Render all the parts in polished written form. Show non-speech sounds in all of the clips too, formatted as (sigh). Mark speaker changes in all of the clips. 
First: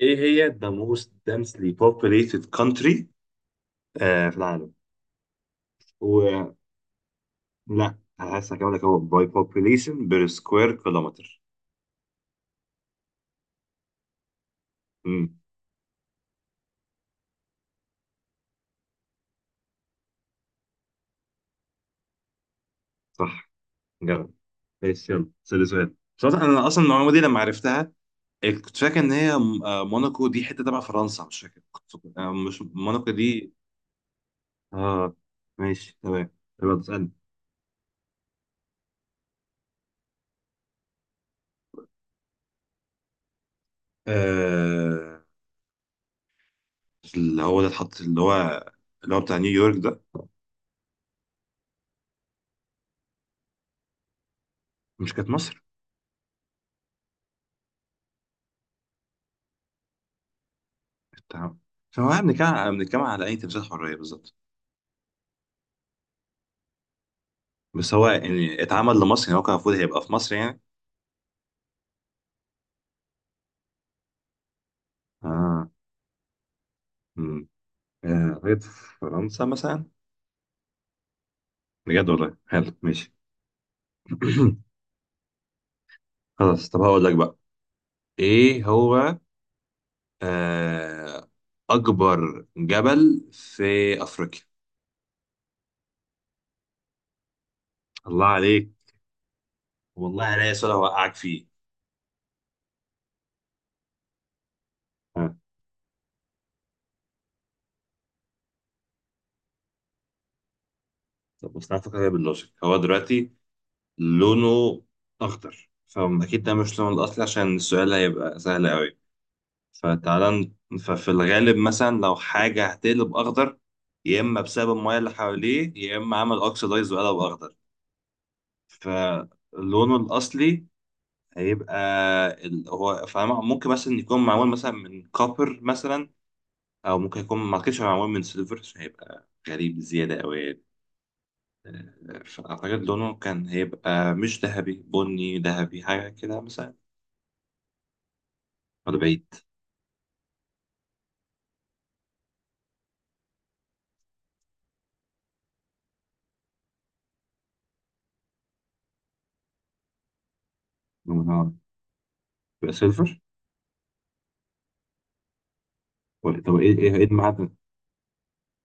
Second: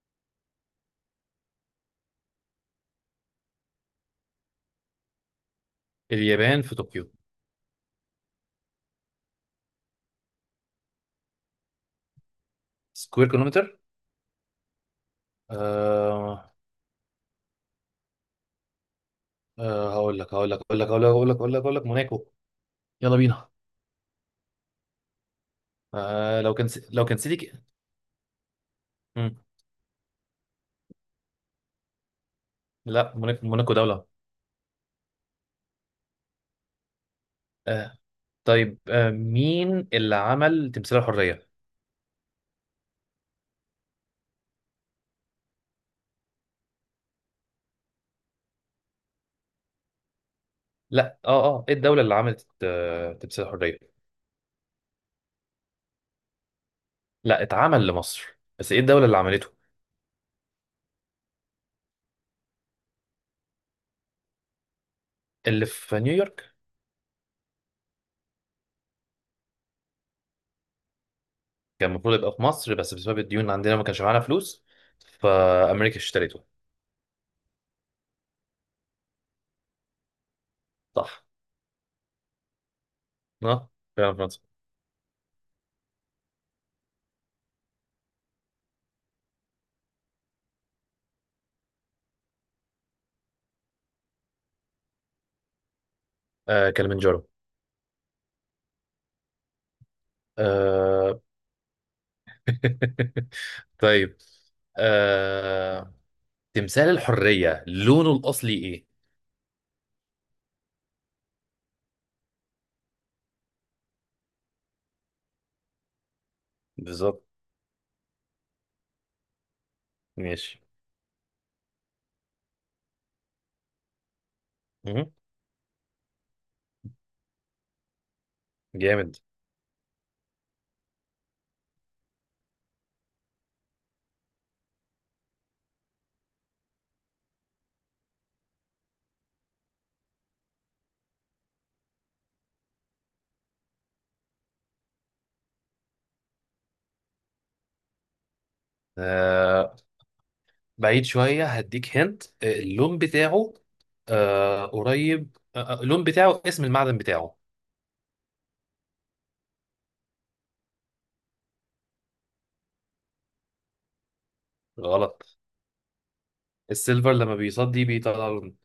Speaker 1: ايه هي the most densely populated country في العالم. و
Speaker 2: اليابان في طوكيو.
Speaker 1: لا، هحس هكمل لك، هو by population per square kilometer.
Speaker 2: سكوير كيلومتر.
Speaker 1: امم
Speaker 2: آه هقول لك هقول لك هقول لك هقول لك هقول لك هقول لك هقول لك موناكو يلا بينا.
Speaker 1: صح، جرب. ايش، يلا سأل سؤال، بس أصلاً انا اصلا
Speaker 2: لو
Speaker 1: المعلومه
Speaker 2: كان
Speaker 1: دي
Speaker 2: سيتي
Speaker 1: لما
Speaker 2: ك-.
Speaker 1: عرفتها. إيه، كنت فاكر ان
Speaker 2: مم.
Speaker 1: هي موناكو دي حته تبع فرنسا، مش فاكر، كنت فاكر- آه، مش موناكو
Speaker 2: لا، موناكو
Speaker 1: دي.
Speaker 2: موناكو دولة.
Speaker 1: اه، ماشي تمام، يلا تسألني.
Speaker 2: آه طيب، مين اللي عمل تمثال الحرية؟
Speaker 1: آه، اللي هو ده اتحط، اللي هو، اللي هو بتاع نيويورك ده.
Speaker 2: لا، ايه الدولة اللي عملت تمثال الحرية؟
Speaker 1: مش كانت مصر؟
Speaker 2: لا، اتعمل لمصر بس ايه الدولة اللي عملته؟
Speaker 1: تمام، فهو بنتكلم على اي تمثيل حريه بالظبط.
Speaker 2: اللي في نيويورك.
Speaker 1: بس هو يعني اتعمل لمصر يعني، هو كان المفروض هيبقى في مصر يعني.
Speaker 2: كان المفروض يبقى في مصر بس بسبب الديون عندنا ما كانش معانا فلوس،
Speaker 1: اه.
Speaker 2: فأمريكا اشتريته.
Speaker 1: امم آه، قريت في فرنسا مثلا.
Speaker 2: صح.
Speaker 1: بجد والله، حلو، ماشي.
Speaker 2: اه، فعلا فرنسا.
Speaker 1: (clears throat) خلاص، طب هقول لك بقى ايه هو، آه اكبر جبل في افريقيا.
Speaker 2: كلمنجارو.
Speaker 1: الله عليك، والله عليا سؤال هوقعك
Speaker 2: آه...
Speaker 1: فيه.
Speaker 2: (laughs) طيب،
Speaker 1: ها،
Speaker 2: آه... تمثال الحرية لونه الأصلي إيه؟
Speaker 1: طب بس تعرف فكرة باللوجيك، هو دلوقتي لونه اخضر، فاكيد ده مش لونه الاصلي
Speaker 2: بالظبط.
Speaker 1: عشان السؤال هيبقى سهل قوي. فتعالى،
Speaker 2: ماشي.
Speaker 1: ففي الغالب مثلا لو حاجة هتقلب أخضر، يا إما بسبب المياه اللي
Speaker 2: مهم.
Speaker 1: حواليه، يا إما عمل أوكسيدايز وقلب أخضر.
Speaker 2: جامد.
Speaker 1: فلونه الأصلي هيبقى هو، فممكن مثلا يكون معمول مثلا من كوبر مثلا، أو ممكن يكون، ما أعتقدش هو معمول من سيلفر عشان هيبقى غريب زيادة أوي يعني. فأعتقد لونه كان هيبقى مش ذهبي، بني ذهبي حاجة كده مثلا، ولا بعيد.
Speaker 2: آه... بعيد شوية، هديك، هنت، اللون بتاعه. قريب، اللون بتاعه، اسم المعدن بتاعه.
Speaker 1: لونه نار. يبقى سيلفر.
Speaker 2: غلط.
Speaker 1: طب إيه، إيه
Speaker 2: السيلفر لما
Speaker 1: المعدن؟
Speaker 2: بيصدي بيطلع لون.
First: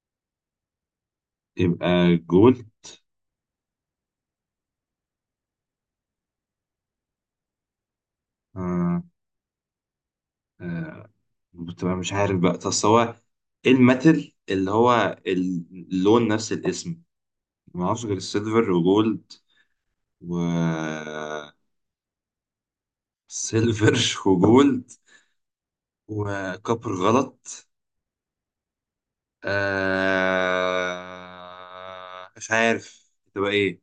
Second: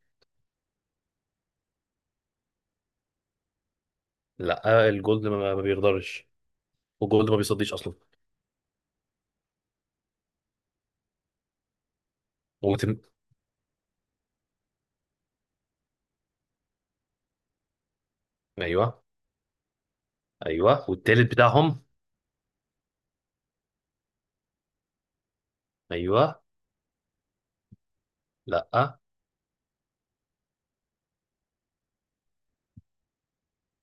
Speaker 1: يبقى جولد.
Speaker 2: لا، الجولد ما بيقدرش، والجولد ما بيصديش أصلا.
Speaker 1: آه. آه. بتبقى مش عارف بقى، بس
Speaker 2: وتم-.
Speaker 1: هو ايه الميتال اللي هو اللون نفس الاسم؟ ما اعرفش غير السيلفر
Speaker 2: أيوه.
Speaker 1: وجولد، و
Speaker 2: أيوه، والتالت بتاعهم.
Speaker 1: سيلفر (laughs) وجولد.
Speaker 2: أيوه.
Speaker 1: وكوبر غلط.
Speaker 2: لا،
Speaker 1: آه، مش عارف تبقى ايه.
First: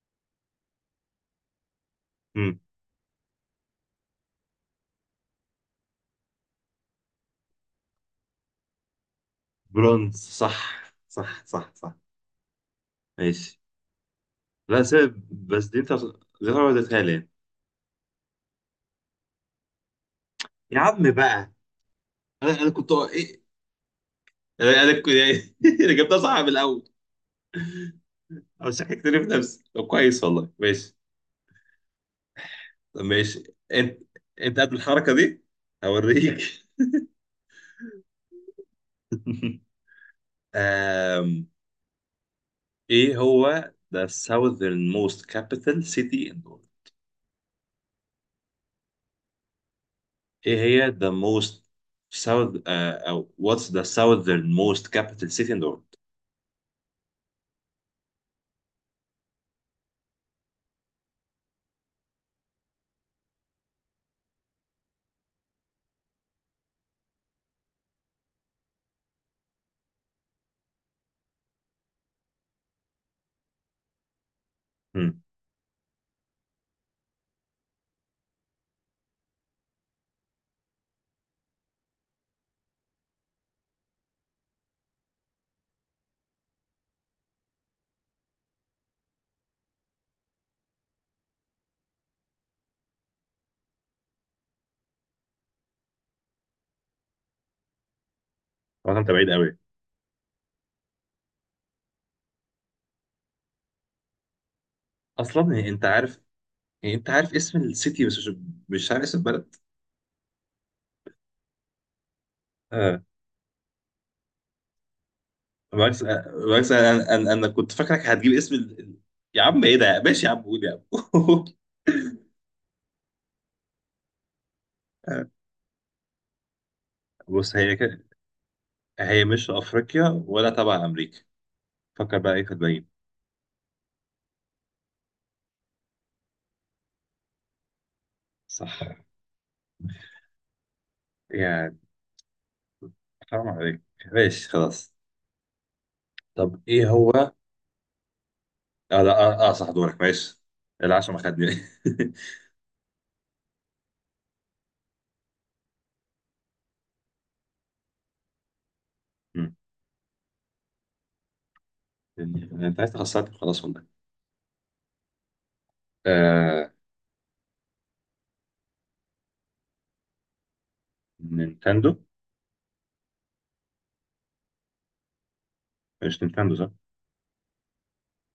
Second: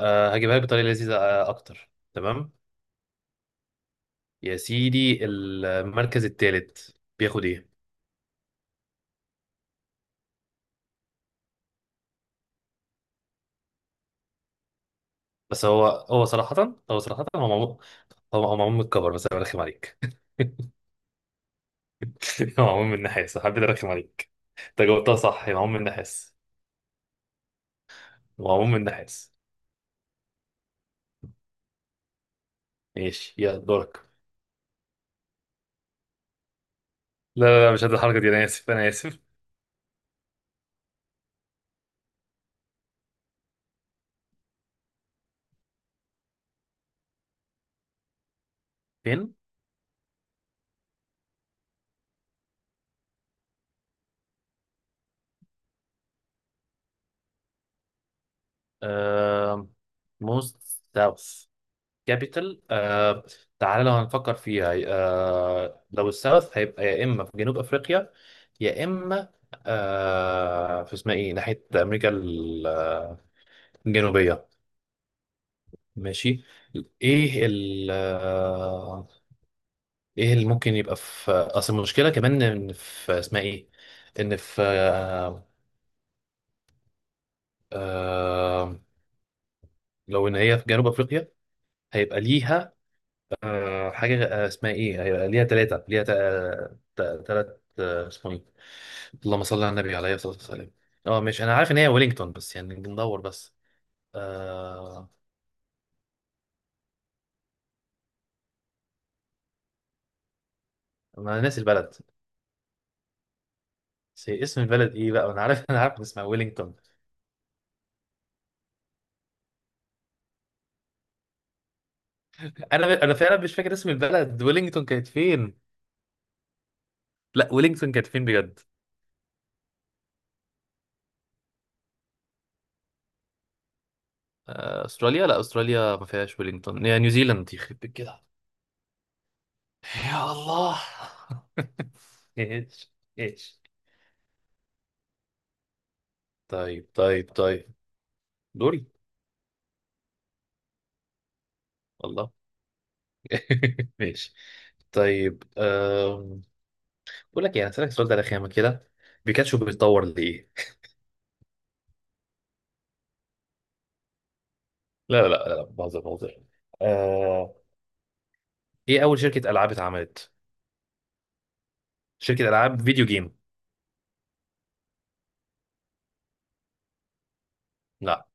Speaker 2: أه، هجيبها لك بطريقة لذيذة أكتر. تمام.
Speaker 1: مم.
Speaker 2: يا سيدي، المركز الثالث بياخد إيه؟
Speaker 1: برونز صح. صح، صح، صح. ماشي. لا سيب
Speaker 2: بس
Speaker 1: بس دي
Speaker 2: هو
Speaker 1: انت
Speaker 2: هو
Speaker 1: غير
Speaker 2: صراحة، هو
Speaker 1: وديتها لي
Speaker 2: صراحة
Speaker 1: يعني.
Speaker 2: هو معمول. هو معمول من الكفر، بس أنا برخم عليك.
Speaker 1: يا عم بقى، انا
Speaker 2: (laughs) هو
Speaker 1: انا
Speaker 2: معمول
Speaker 1: كنت
Speaker 2: من النحاس،
Speaker 1: ايه،
Speaker 2: حبيت أرخم عليك.
Speaker 1: انا
Speaker 2: أنت
Speaker 1: انا كنت.
Speaker 2: جاوبتها صح، هي معمول من
Speaker 1: (laughs) انا جبتها
Speaker 2: النحاس.
Speaker 1: صح من الاول،
Speaker 2: هو معمول من
Speaker 1: مش هتكتري في
Speaker 2: النحاس.
Speaker 1: نفسي. طب كويس والله، ماشي. طب
Speaker 2: ماشي،
Speaker 1: ماشي.
Speaker 2: يا
Speaker 1: انت،
Speaker 2: دورك.
Speaker 1: انت قد الحركه دي؟ هوريك. (laughs)
Speaker 2: لا، مش قد الحركة دي، أنا آسف، أنا آسف.
Speaker 1: آم، ايه هو the southern most capital city in the world؟
Speaker 2: فين؟
Speaker 1: ايه هي the most south، او what's the southern most capital city in the world؟
Speaker 2: آه... موست ساوث كابيتال، تعالى لو هنفكر فيها. لو الساوث هيبقى يا إما في جنوب أفريقيا، يا اما في اسمها ايه، ناحيه امريكا ال-، الجنوبيه.
Speaker 1: هم،
Speaker 2: ماشي. ايه ال ايه اللي ممكن يبقى في اصل المشكله كمان ان في اسمها ايه، ان في آه لو ان هي في جنوب افريقيا هيبقى ليها حاجه، اسمها ايه، هيبقى ليها ثلاثه، ليها ثلاث، اسمه ايه.
Speaker 1: طبعا انت بعيد
Speaker 2: اللهم صل
Speaker 1: قوي.
Speaker 2: على النبي عليه الصلاه والسلام. اه، ماشي، انا عارف ان هي ويلينجتون بس يعني بندور بس، آه،
Speaker 1: اصلا إيه، انت عارف، إيه، انت عارف اسم السيتي، بس مش عارف اسم البلد.
Speaker 2: ما انا ناسي البلد. بس هي اسم البلد ايه بقى، انا عارف إن
Speaker 1: بالعكس،
Speaker 2: اسمها
Speaker 1: بالعكس،
Speaker 2: ويلينغتون.
Speaker 1: انا انا انا أنا كنت فاكرك هتجيب اسم يا عم ايه ده، ماشي يا عم، قول يا
Speaker 2: انا فعلا مش فاكر اسم البلد. ويلينغتون كانت
Speaker 1: عم.
Speaker 2: فين؟
Speaker 1: (laughs)
Speaker 2: لا،
Speaker 1: بص، هي
Speaker 2: ويلينغتون
Speaker 1: كده،
Speaker 2: كانت فين بجد؟
Speaker 1: هي مش افريقيا ولا تبع امريكا، فكر بقى ايه في الباقيين.
Speaker 2: استراليا. لا استراليا ما فيهاش ويلينغتون. يا نيوزيلاند، يخرب بيت كده.
Speaker 1: صح،
Speaker 2: يا الله.
Speaker 1: يعني.
Speaker 2: (laughs) ايش،
Speaker 1: حرام
Speaker 2: ايش.
Speaker 1: عليك، ماشي خلاص. طب ايه هو،
Speaker 2: طيب دوري.
Speaker 1: اه لا اه, آه صح، دورك، ماشي. العشاء ما خدني.
Speaker 2: والله. (laughs) ماشي. طيب، بقول لك يعني، اسالك السؤال ده على خامه كده. بيكاتشو
Speaker 1: (laughs)
Speaker 2: بيتطور ليه؟
Speaker 1: مم. انت عايز تخسرني خلاص والله.
Speaker 2: لا، بهزر، بهزر.
Speaker 1: آه...
Speaker 2: آه... ايه اول شركه العاب اتعملت؟
Speaker 1: نينتندو.
Speaker 2: شركة ألعاب فيديو جيم.
Speaker 1: مش نينتندو، صح؟
Speaker 2: لا.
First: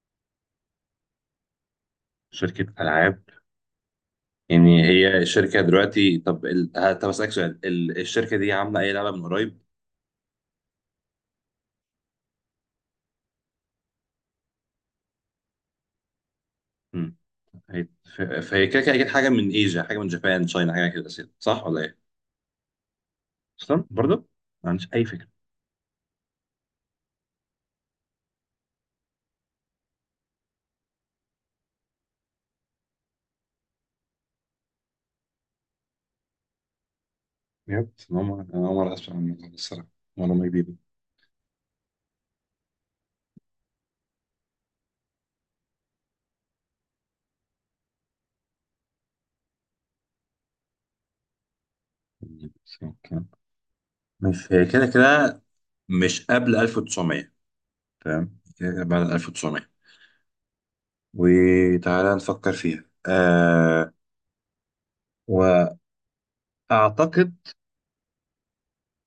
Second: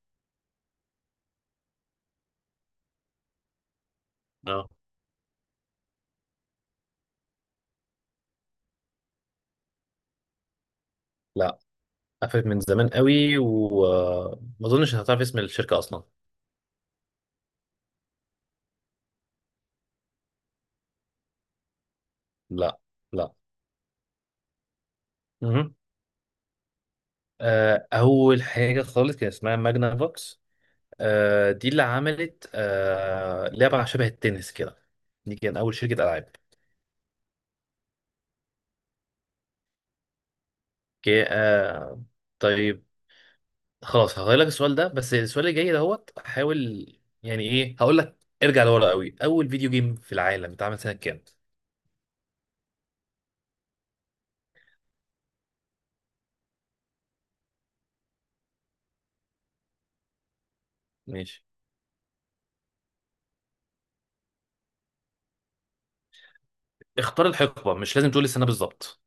Speaker 1: شركة العاب.
Speaker 2: اه.
Speaker 1: يعني هي الشركة دلوقتي، طب طب أسألك سؤال، الشركة دي عاملة أي لعبة من قريب؟
Speaker 2: لا. قفلت من زمان قوي وما أظنش هتعرف اسم الشركة أصلا.
Speaker 1: مم. هي... فهي كده كده أكيد حاجة من إيجا، حاجة من جابان تشاينا حاجة كده أساسا، صح ولا إيه؟
Speaker 2: لا. لا.
Speaker 1: أصلا برضه؟ ما عنديش أي فكرة.
Speaker 2: مهم. أول حاجة خالص كان اسمها ماجنا فوكس. دي اللي عملت لعبة شبه التنس كده. دي كان أول شركة ألعاب.
Speaker 1: بجد، أنا أول مرة أسمع عن الموضوع ده الصراحة، معلومة جديدة.
Speaker 2: اوكي، طيب، خلاص هغير لك السؤال ده، بس السؤال اللي جاي دوت، حاول، يعني إيه، هقول لك. ارجع لورا قوي، أول فيديو جيم في العالم اتعمل سنة كام؟
Speaker 1: بس أوكي. مش هي كده كده مش قبل 1900، تمام، كده كده بعد 1900،
Speaker 2: ماشي.
Speaker 1: وتعالى نفكر فيها. آه،
Speaker 2: اختار
Speaker 1: وأعتقد،
Speaker 2: الحقبة، مش لازم تقول السنة بالظبط.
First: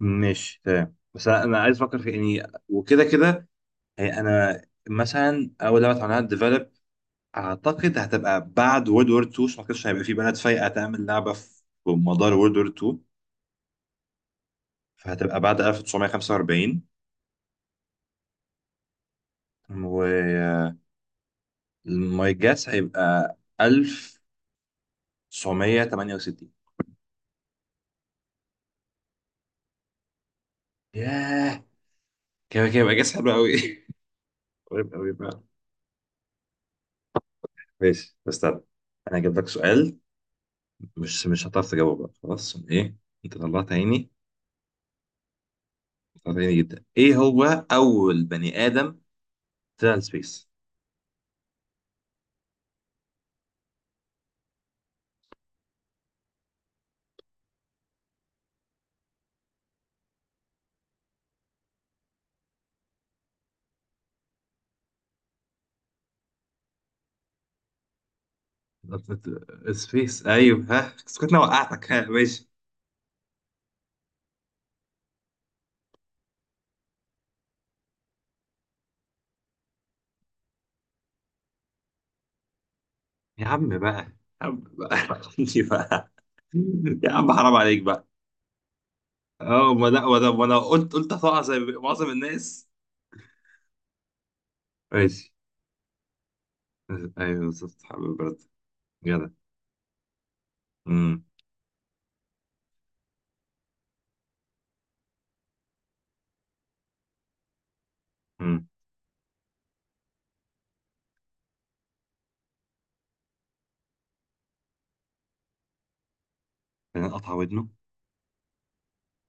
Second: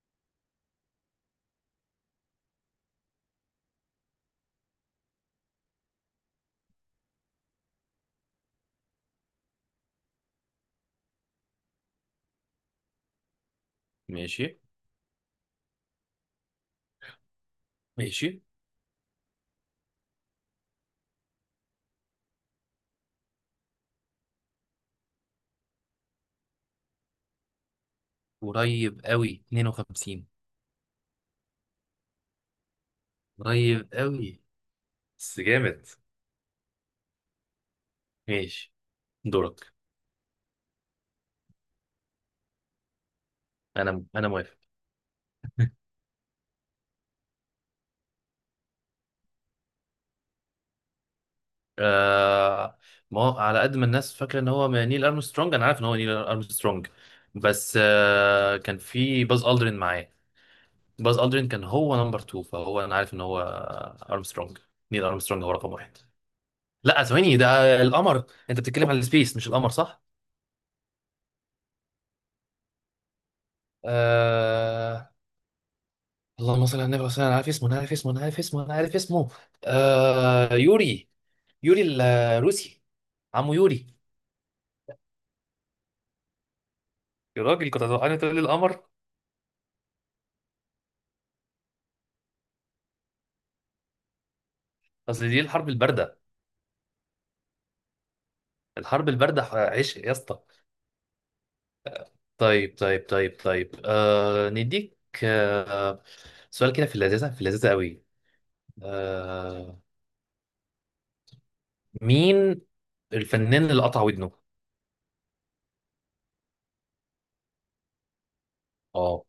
Speaker 1: ماشي تمام، بس أنا عايز افكر في يعني، وكده كده، يعني انا، مثلا اول لعبه اتعملها ديفلوب اعتقد هتبقى بعد وورلد وور 2 عشان ما اعتقدش هيبقى في بلد فايقه تعمل لعبه في مدار وورلد وور 2،
Speaker 2: ماشي.
Speaker 1: فهتبقى بعد 1945.
Speaker 2: ماشي
Speaker 1: و ماي جاس هيبقى 1968.
Speaker 2: قريب قوي 52.
Speaker 1: ياه، كده كده يبقى جاس حلو قوي. (laughs)
Speaker 2: قريب قوي.
Speaker 1: قريب قوي
Speaker 2: بس
Speaker 1: بقى،
Speaker 2: جامد.
Speaker 1: ماشي. استنى،
Speaker 2: ماشي.
Speaker 1: انا هجيب لك
Speaker 2: دورك.
Speaker 1: سؤال، مش هتعرف تجاوبه بقى خلاص. ايه، انت طلعت
Speaker 2: انا
Speaker 1: عيني،
Speaker 2: انا موافق.
Speaker 1: ساعدني جدا. ايه هو اول بني ادم طلع السبيس؟
Speaker 2: آه. ما هو على قد ما الناس فاكرة ان هو نيل ارمسترونج، انا عارف ان هو نيل ارمسترونج، بس آه كان في باز الدرين معاه. باز الدرين كان هو نمبر 2، فهو انا عارف ان هو ارمسترونج. نيل ارمسترونج هو رقم واحد. لا، ثواني، ده القمر. انت بتتكلم على السبيس مش القمر، صح؟
Speaker 1: السبيس ايوه ها، بس كنت انا وقعتك ها، ماشي.
Speaker 2: آه. اللهم صل على النبي وسلم. انا عارف اسمه انا عارف اسمه انا عارف اسمه انا عارف اسمه. يوري. يوري الروسي.
Speaker 1: يا
Speaker 2: عمو
Speaker 1: عم
Speaker 2: يوري.
Speaker 1: بقى، يا عم بقى. (laughs) عندي بقى. يا عم
Speaker 2: يا
Speaker 1: حرام
Speaker 2: راجل،
Speaker 1: عليك
Speaker 2: كنت
Speaker 1: بقى.
Speaker 2: هتوقعني تقول لي القمر.
Speaker 1: اه، ما لا ما انا ما أنا قلت هتقع زي معظم الناس،
Speaker 2: اصل
Speaker 1: ماشي.
Speaker 2: دي الحرب البارده.
Speaker 1: ايوه بالظبط حبيبي، برد.
Speaker 2: الحرب
Speaker 1: جدع.
Speaker 2: البارده ح-، عشق يا اسطى.
Speaker 1: امم.
Speaker 2: طيب، نديك آه سؤال كده في اللذيذه، في اللذيذه قوي.
Speaker 1: امم.
Speaker 2: آه مين الفنان اللي قطع ودنه؟
Speaker 1: فنان قطع ودنه؟
Speaker 2: اه.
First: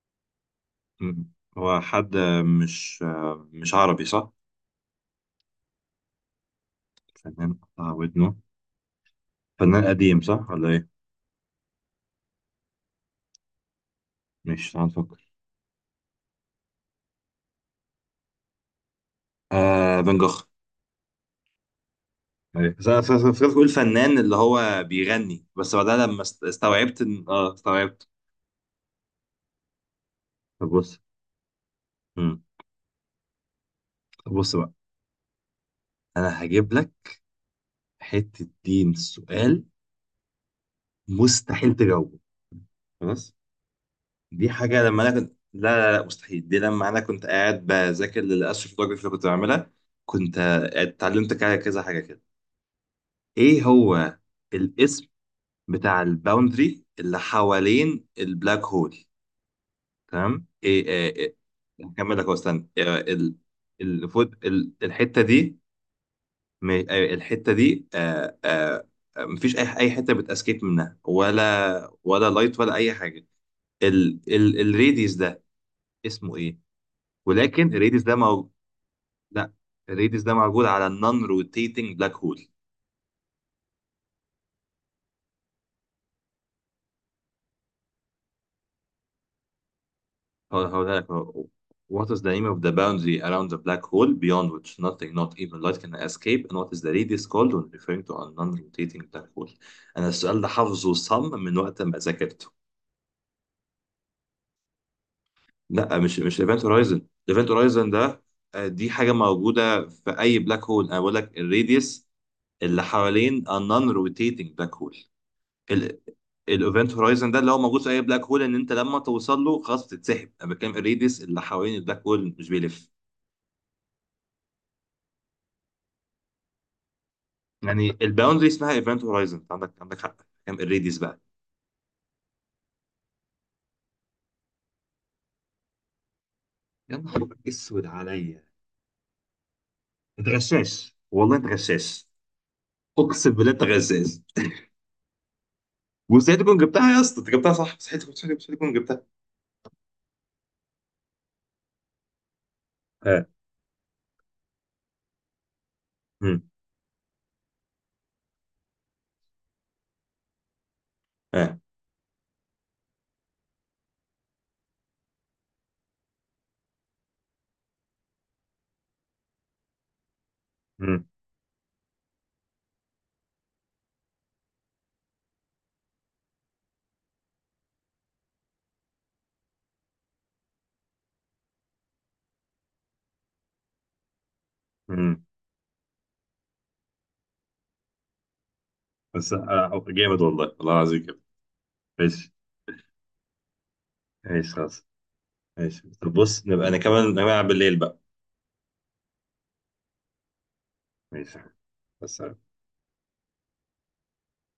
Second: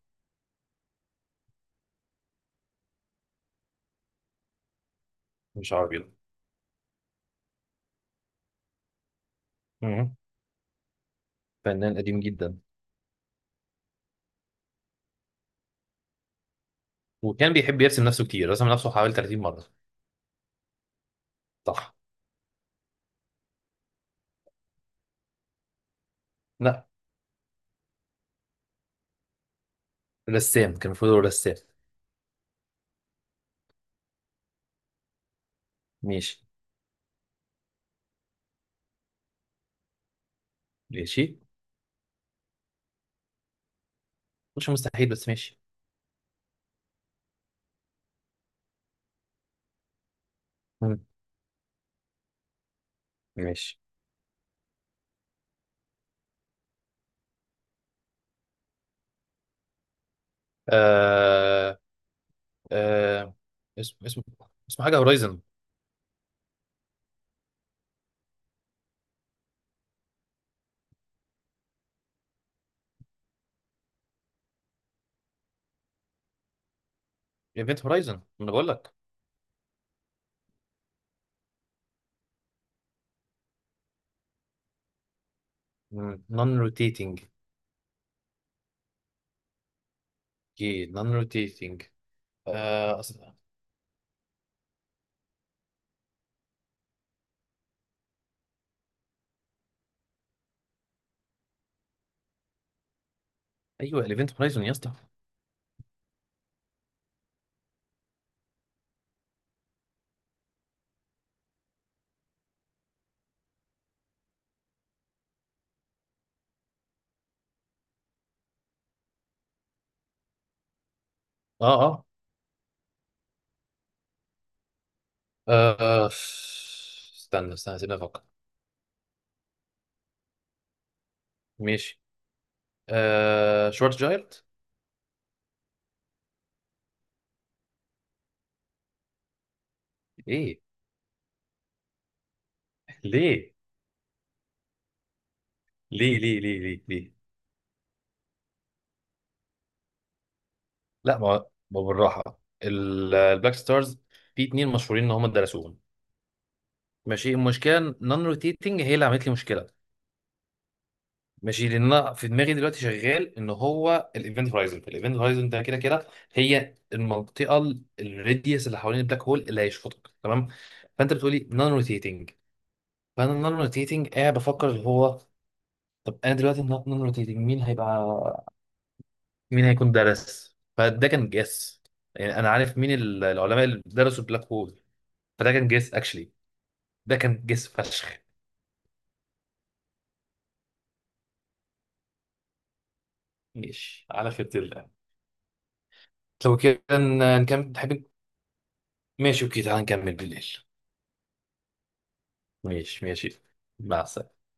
Speaker 1: أمم. هو حد، مش مش عربي صح؟
Speaker 2: مش عربي ده.
Speaker 1: فنان قطع ودنه، فنان
Speaker 2: مم.
Speaker 1: قديم صح ولا ايه؟
Speaker 2: فنان قديم جدا.
Speaker 1: مش، تعال نفكر.
Speaker 2: وكان بيحب يرسم نفسه كتير، رسم نفسه حوالي 30 مره.
Speaker 1: آه، فان جوخ.
Speaker 2: صح.
Speaker 1: أيوة. بس انا فكرت بقول فنان اللي هو بيغني، بس بعدها لما
Speaker 2: لا،
Speaker 1: استوعبت ان استوعبت. طب
Speaker 2: رسام، كان
Speaker 1: بص.
Speaker 2: المفروض هو رسام.
Speaker 1: مم. طب بص بقى،
Speaker 2: ماشي.
Speaker 1: انا هجيب لك حته دين سؤال
Speaker 2: ماشي.
Speaker 1: مستحيل تجاوبه خلاص. دي
Speaker 2: مش
Speaker 1: حاجه لما
Speaker 2: مستحيل،
Speaker 1: انا
Speaker 2: بس
Speaker 1: كنت،
Speaker 2: ماشي.
Speaker 1: لا لا لا، مستحيل، دي لما انا كنت قاعد بذاكر للاستروفوتوجرافي اللي كنت بعملها. كنت
Speaker 2: مم.
Speaker 1: اتعلمت كذا حاجه كده. ايه
Speaker 2: ماشي.
Speaker 1: هو الاسم بتاع الباوندري اللي حوالين البلاك هول؟ تمام ايه، إيه.
Speaker 2: آه.
Speaker 1: هكمل لك أهو، استنى، إيه،
Speaker 2: آه. اسم، اسمه حاجة
Speaker 1: الحته
Speaker 2: هورايزن.
Speaker 1: دي، الحته دي، مفيش اي حته بتاسكيب منها، ولا لايت ولا اي حاجه. ال ال الريديس ده اسمه ايه؟ ولكن
Speaker 2: ايفنت
Speaker 1: الريديس
Speaker 2: هورايزن،
Speaker 1: ده
Speaker 2: ما
Speaker 1: موجود.
Speaker 2: انا بقول لك.
Speaker 1: لا، الريديس ده موجود على النون روتيتنج بلاك هول.
Speaker 2: نون روتيتنج. جي
Speaker 1: هقولها لك.
Speaker 2: نون
Speaker 1: هو
Speaker 2: روتيتنج.
Speaker 1: What is the name of the boundary
Speaker 2: أصلا.
Speaker 1: around the black hole beyond which nothing, not even light, can escape? And what is the radius called when referring to a non-rotating black hole؟ أنا السؤال ده حافظه صم من وقت ما ذاكرته.
Speaker 2: ايوه الايفنت هورايزن يا اسطى.
Speaker 1: لا، مش ايفنت هورايزن، ايفنت هورايزن ده آه، دي حاجة موجودة في أي بلاك هول، أنا بقول لك الراديوس اللي حوالين a non-rotating black hole. الايفنت هورايزن ده اللي هو موجود في أي بلاك هول إن أنت لما توصل له خلاص بتتسحب، أنا بتكلم الراديوس اللي
Speaker 2: اه
Speaker 1: حوالين البلاك
Speaker 2: اه
Speaker 1: هول مش بيلف.
Speaker 2: آه، استنى، استنى، سيبني
Speaker 1: يعني
Speaker 2: افكر.
Speaker 1: الباوندري اسمها ايفنت هورايزن، أنت عندك حق. كام الريديوس بقى؟
Speaker 2: ماشي. شورت جايرت.
Speaker 1: يا نهار اسود عليا، انت
Speaker 2: ايه؟
Speaker 1: غشاش والله، انت غشاش. اقسم بالله
Speaker 2: ليه؟
Speaker 1: انت غشاش.
Speaker 2: ليه
Speaker 1: وازاي
Speaker 2: ليه
Speaker 1: تكون
Speaker 2: ليه ليه
Speaker 1: جبتها يا
Speaker 2: ليه
Speaker 1: اسطى؟ انت جبتها صح، مستحيل تكون جبتها.
Speaker 2: لا، ما ما بالراحة، ال-
Speaker 1: اه.
Speaker 2: البلاك ستارز، في اتنين مشهورين ان هم درسوهم.
Speaker 1: امم.
Speaker 2: ماشي. المشكله النون روتيتنج هي اللي عملت لي مشكله.
Speaker 1: اه.
Speaker 2: ماشي. لان انا في دماغي دلوقتي شغال ان هو الايفنت هورايزون. الايفنت هورايزون ده كده كده هي المنطقه، ال- الراديوس اللي حوالين البلاك هول اللي هيشفطك، تمام.
Speaker 1: امم.
Speaker 2: فانت بتقولي نون روتيتنج، فانا نون روتيتنج قاعد بفكر اللي هو، طب انا دلوقتي نون روتيتنج مين هيبقى، مين هيكون درس، فده كان جس. يعني انا عارف مين ال- العلماء اللي درسوا البلاك هول،
Speaker 1: امم.
Speaker 2: فده كان جس اكشلي. ده كان جس فشخ.
Speaker 1: بس جامد، والله والله العظيم جامد. ماشي.
Speaker 2: ماشي على
Speaker 1: ماشي
Speaker 2: خير.
Speaker 1: خلاص، ماشي. طب بص
Speaker 2: لو
Speaker 1: نبقى
Speaker 2: كده
Speaker 1: نكمل
Speaker 2: ن-
Speaker 1: نلعب بالليل
Speaker 2: نكمل
Speaker 1: بقى.
Speaker 2: حابين. ماشي اوكي، تعالى نكمل بالليل.
Speaker 1: ماشي بس
Speaker 2: ماشي. ماشي، مع السلامة.